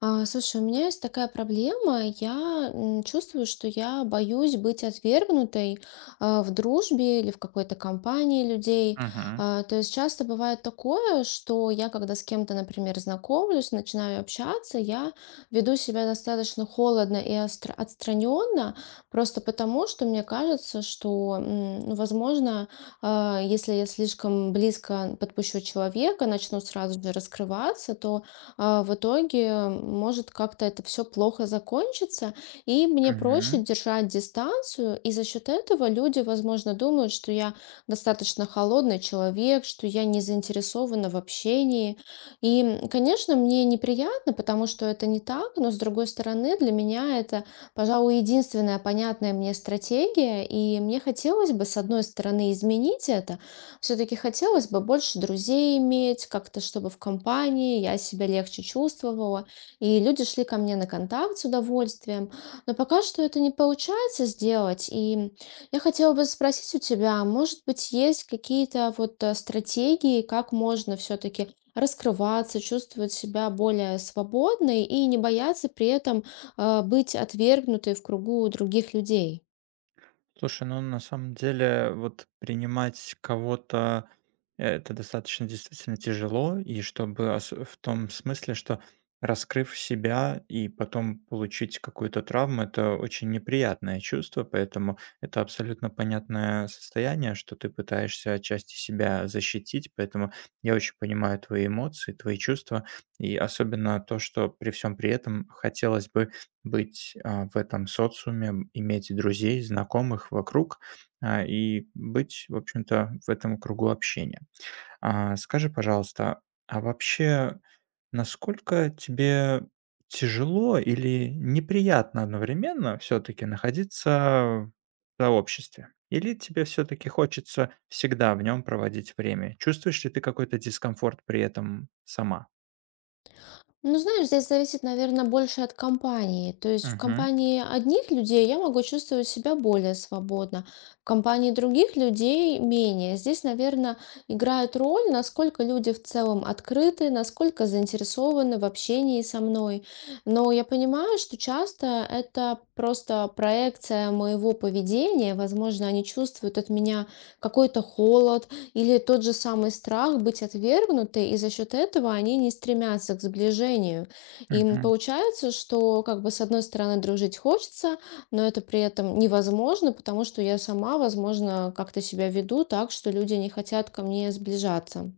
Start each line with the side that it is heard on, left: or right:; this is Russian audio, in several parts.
left: Слушай, у меня есть такая проблема. Я чувствую, что я боюсь быть отвергнутой в дружбе или в какой-то компании людей.
right: Мгм.
left: То есть часто бывает такое, что я, когда с кем-то, например, знакомлюсь, начинаю общаться, я веду себя достаточно холодно и отстраненно, просто потому, что мне кажется, что, ну, возможно, если я слишком близко подпущу человека, начну сразу же раскрываться, то в итоге может как-то это все плохо закончиться, и мне проще
right: Мгм.
left: держать дистанцию, и за счет этого люди, возможно, думают, что я достаточно холодный человек, что я не заинтересована в общении. И, конечно, мне неприятно, потому что это не так, но, с другой стороны, для меня это, пожалуй, единственная понятная мне стратегия, и мне хотелось бы, с одной стороны, изменить это, все-таки хотелось бы больше друзей иметь, как-то чтобы в компании я себя легче чувствовала, и люди шли ко мне на контакт с удовольствием. Но пока что это не получается сделать, и я хотела бы спросить у тебя, может быть, есть какие-то вот стратегии, как можно все-таки раскрываться, чувствовать себя более свободной и не бояться при этом быть отвергнутой в кругу других людей?
right: Слушай, ну на самом деле вот принимать кого-то это достаточно действительно тяжело, и чтобы в том смысле, что раскрыв себя и потом получить какую-то травму, это очень неприятное чувство, поэтому это абсолютно понятное состояние, что ты пытаешься отчасти себя защитить, поэтому я очень понимаю твои эмоции, твои чувства, и особенно то, что при всем при этом хотелось бы быть в этом социуме, иметь друзей, знакомых вокруг, и быть, в общем-то, в этом кругу общения. А, скажи, пожалуйста, а вообще, насколько тебе тяжело или неприятно одновременно все-таки находиться в сообществе? Или тебе все-таки хочется всегда в нем проводить время? Чувствуешь ли ты какой-то дискомфорт при этом сама?
left: Ну, знаешь, здесь зависит, наверное, больше от компании. То есть в
right: Мгм.
left: компании одних людей я могу чувствовать себя более свободно, в компании других людей менее. Здесь, наверное, играет роль, насколько люди в целом открыты, насколько заинтересованы в общении со мной. Но я понимаю, что часто это просто проекция моего поведения. Возможно, они чувствуют от меня какой-то холод, или тот же самый страх быть отвергнутой, и за счет этого они не стремятся к сближению. И получается, что как бы с одной стороны дружить хочется, но это при этом невозможно, потому что я сама, возможно, как-то себя веду так, что люди не хотят ко мне сближаться.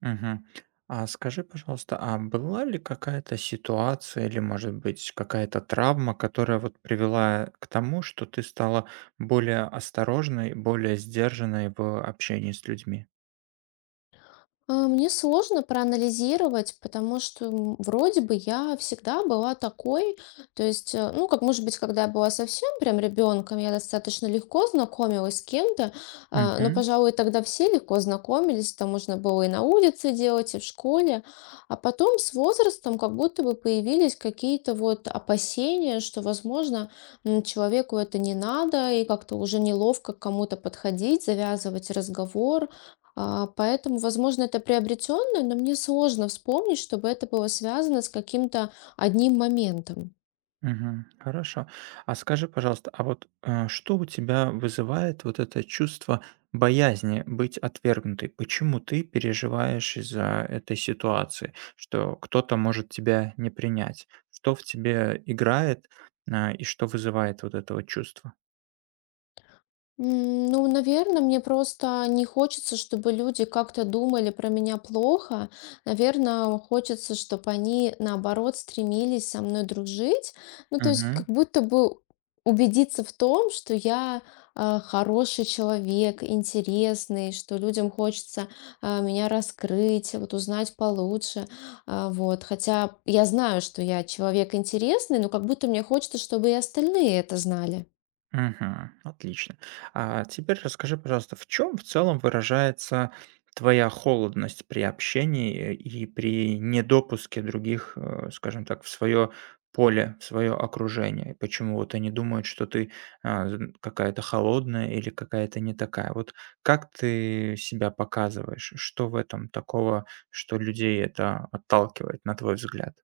right: Мгм. А скажи, пожалуйста, а была ли какая-то ситуация или, может быть, какая-то травма, которая вот привела к тому, что ты стала более осторожной, более сдержанной в общении с людьми?
left: Мне сложно проанализировать, потому что вроде бы я всегда была такой, то есть, ну, как может быть, когда я была совсем прям ребенком, я достаточно легко знакомилась с кем-то, но, пожалуй, тогда все легко знакомились, там можно было и на улице делать, и в школе, а потом с возрастом как будто бы появились какие-то вот опасения, что, возможно, человеку это не надо, и как-то уже неловко к кому-то подходить, завязывать разговор, поэтому, возможно, это приобретенное, но мне сложно вспомнить, чтобы это было связано с каким-то одним моментом.
right: Мгм. Хорошо. А скажи, пожалуйста, а вот, что у тебя вызывает вот это чувство боязни быть отвергнутой? Почему ты переживаешь из-за этой ситуации, что кто-то может тебя не принять? Что в тебе играет, и что вызывает вот это вот чувство?
left: Ну, наверное, мне просто не хочется, чтобы люди как-то думали про меня плохо. Наверное, хочется, чтобы они, наоборот, стремились со мной дружить. Ну, то есть, как будто бы убедиться в том, что я хороший человек, интересный, что людям хочется меня раскрыть, вот узнать получше. Вот. Хотя я знаю, что я человек интересный, но как будто мне хочется, чтобы и остальные это знали.
right: Мгм. Отлично. А теперь расскажи, пожалуйста, в чем в целом выражается твоя холодность при общении и при недопуске других, э, скажем так, в свое поле, в свое окружение? И почему вот они думают, что ты какая-то холодная или какая-то не такая? Вот как ты себя показываешь? Что в этом такого, что людей это отталкивает, на твой взгляд?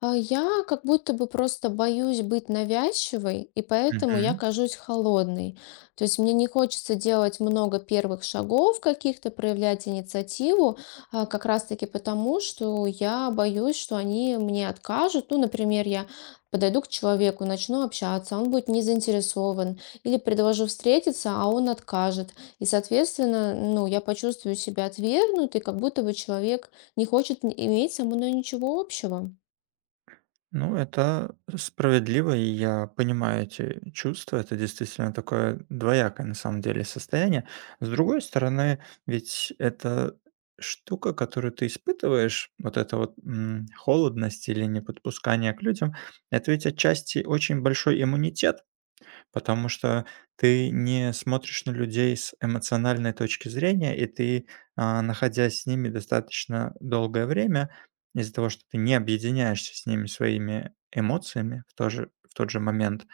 left: А я как будто бы просто боюсь быть навязчивой, и поэтому я кажусь холодной. То есть мне не хочется делать много первых шагов каких-то, проявлять инициативу, как раз-таки потому, что я боюсь, что они мне откажут. Ну, например, я подойду к человеку, начну общаться, он будет не заинтересован, или предложу встретиться, а он откажет. И, соответственно, ну, я почувствую себя отвергнутой, как будто бы человек не хочет иметь со мной ничего общего.
right: Ну, это справедливо, и я понимаю эти чувства. Это действительно такое двоякое, на самом деле, состояние. С другой стороны, ведь это штука, которую ты испытываешь, вот эта вот холодность или неподпускание к людям, это ведь отчасти очень большой иммунитет, потому что ты не смотришь на людей с эмоциональной точки зрения, и ты, находясь с ними достаточно долгое время, из-за того, что ты не объединяешься с ними своими эмоциями в тот же момент,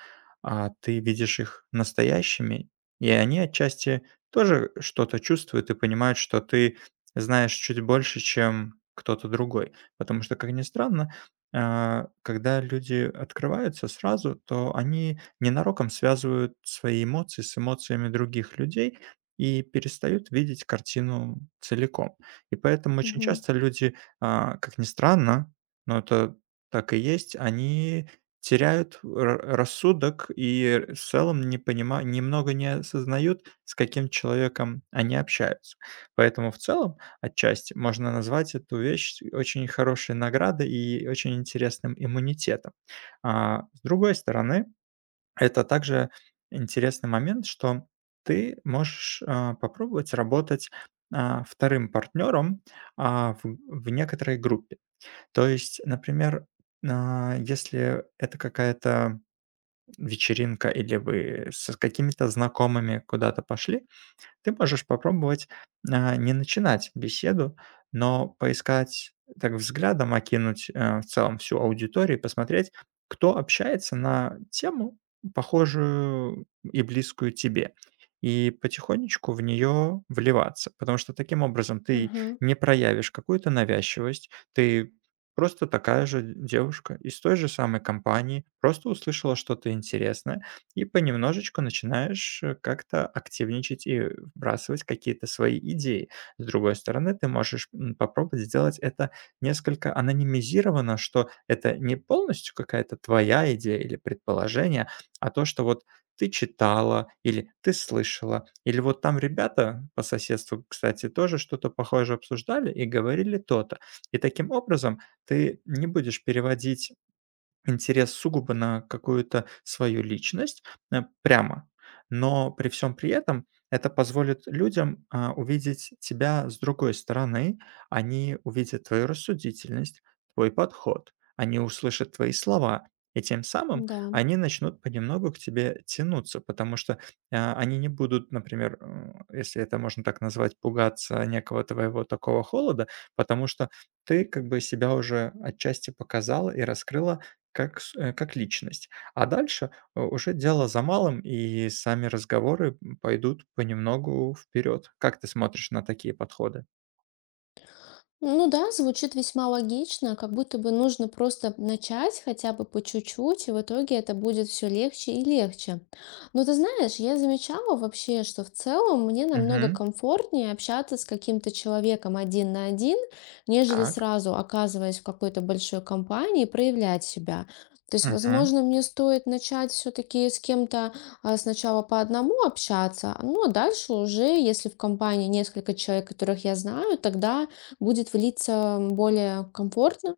right: а ты видишь их настоящими, и они отчасти тоже что-то чувствуют и понимают, что ты знаешь чуть больше, чем кто-то другой. Потому что, как ни странно, когда люди открываются сразу, то они ненароком связывают свои эмоции с эмоциями других людей и перестают видеть картину целиком. И поэтому очень
left: Мгм.
right: часто люди, как ни странно, но это так и есть, они теряют рассудок и в целом не немного не осознают, с каким человеком они общаются. Поэтому в целом отчасти можно назвать эту вещь очень хорошей наградой и очень интересным иммунитетом. А с другой стороны, это также интересный момент, что ты можешь, попробовать работать, вторым партнером, в некоторой группе. То есть, например, если это какая-то вечеринка или вы с какими-то знакомыми куда-то пошли, ты можешь попробовать, не начинать беседу, но поискать, так взглядом окинуть, в целом всю аудиторию и посмотреть, кто общается на тему, похожую и близкую тебе. И потихонечку в нее вливаться, потому что таким образом ты
left: Ага,
right: не проявишь какую-то навязчивость, ты просто такая же девушка из той же самой компании, просто услышала что-то интересное и понемножечку начинаешь, как-то активничать и вбрасывать какие-то свои идеи. С другой стороны, ты можешь, попробовать сделать это несколько анонимизировано, что это не полностью какая-то твоя идея или предположение, а то, что вот ты читала или ты слышала, или вот там ребята по соседству, кстати, тоже что-то похожее обсуждали и говорили то-то. И таким образом ты не будешь переводить интерес сугубо на какую-то свою личность, прямо, но при всем при этом это позволит людям, увидеть тебя с другой стороны. Они увидят твою рассудительность, твой подход, они услышат твои слова, и тем самым
left: да.
right: они начнут понемногу к тебе тянуться, потому что, они не будут, например, если это можно так назвать, пугаться некого твоего такого холода, потому что ты как бы себя уже отчасти показала и раскрыла как как личность. А дальше, уже дело за малым, и сами разговоры, пойдут понемногу вперед. Как ты смотришь на такие подходы?
left: Ну да, звучит весьма логично, как будто бы нужно просто начать хотя бы по чуть-чуть, и в итоге это будет все легче и легче. Но ты знаешь, я замечала вообще, что в целом мне намного
right: Мгм.
left: комфортнее общаться с каким-то человеком один на один, нежели
right: Так.
left: сразу оказываясь в какой-то большой компании, проявлять себя. То есть, возможно, мне стоит начать все-таки с кем-то сначала по одному общаться, ну а дальше уже, если в компании несколько человек, которых я знаю, тогда будет влиться более комфортно.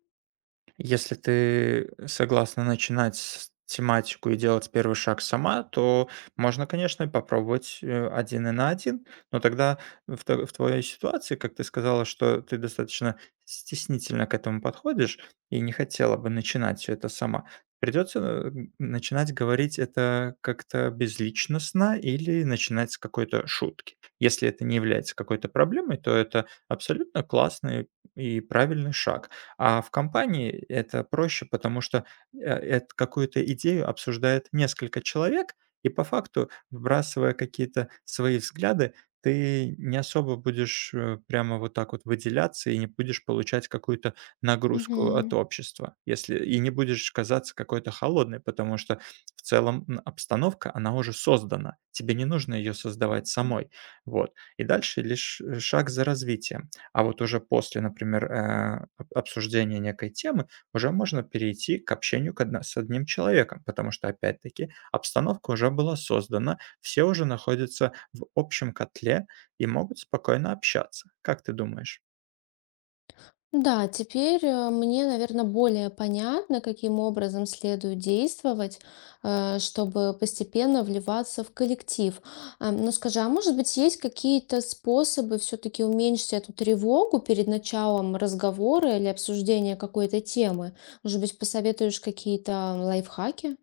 right: Если ты согласна начинать с тематику и делать первый шаг сама, то можно, конечно, и попробовать один и на один, но тогда в твоей ситуации, как ты сказала, что ты достаточно стеснительно к этому подходишь и не хотела бы начинать все это сама, придется начинать говорить это как-то безличностно или начинать с какой-то шутки. Если это не является какой-то проблемой, то это абсолютно классный и правильный шаг. А в компании это проще, потому что, э, эт какую-то идею обсуждает несколько человек, и по факту, вбрасывая какие-то свои взгляды, ты не особо будешь, прямо вот так вот выделяться и не будешь получать какую-то нагрузку от
left: Мгм.
right: общества, если и не будешь казаться какой-то холодной, потому что в целом, обстановка, она уже создана, тебе не нужно ее создавать самой. Вот. И дальше лишь шаг за развитием. А вот уже после, например, обсуждения некой темы уже можно перейти к общению с одним человеком, потому что, опять-таки, обстановка уже была создана, все уже находятся в общем котле и могут спокойно общаться. Как ты думаешь?
left: Да, теперь мне, наверное, более понятно, каким образом следует действовать, чтобы постепенно вливаться в коллектив. Но скажи, а может быть, есть какие-то способы все-таки уменьшить эту тревогу перед началом разговора или обсуждения какой-то темы? Может быть, посоветуешь какие-то лайфхаки?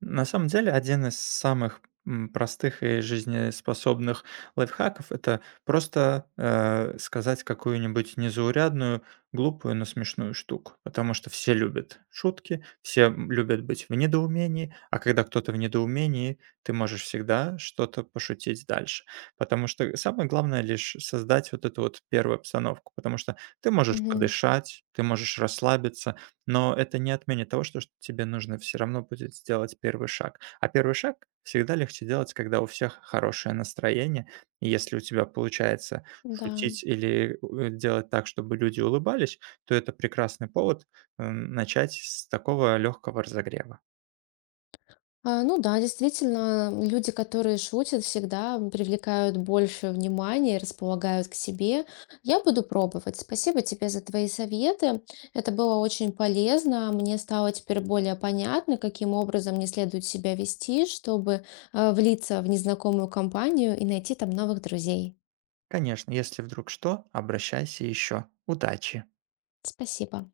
right: На самом деле, один из самых простых и жизнеспособных лайфхаков это просто сказать какую-нибудь незаурядную, глупую, но смешную штуку. Потому что все любят шутки, все любят быть в недоумении, а когда кто-то в недоумении, ты можешь всегда что-то пошутить дальше. Потому что самое главное лишь создать вот эту вот первую обстановку. Потому что ты можешь
left: Мгм.
right: подышать, ты можешь расслабиться, но это не отменит того, что ш тебе нужно все равно будет сделать первый шаг. А первый шаг всегда легче делать, когда у всех хорошее настроение. И если у тебя получается
left: Да.
right: шутить или, делать так, чтобы люди улыбались, то это прекрасный повод, начать с такого легкого разогрева.
left: Ну да, действительно, люди, которые шутят, всегда привлекают больше внимания и располагают к себе. Я буду пробовать. Спасибо тебе за твои советы. Это было очень полезно. Мне стало теперь более понятно, каким образом мне следует себя вести, чтобы влиться в незнакомую компанию и найти там новых друзей.
right: Конечно, если вдруг что, обращайся еще. Удачи!
left: Спасибо.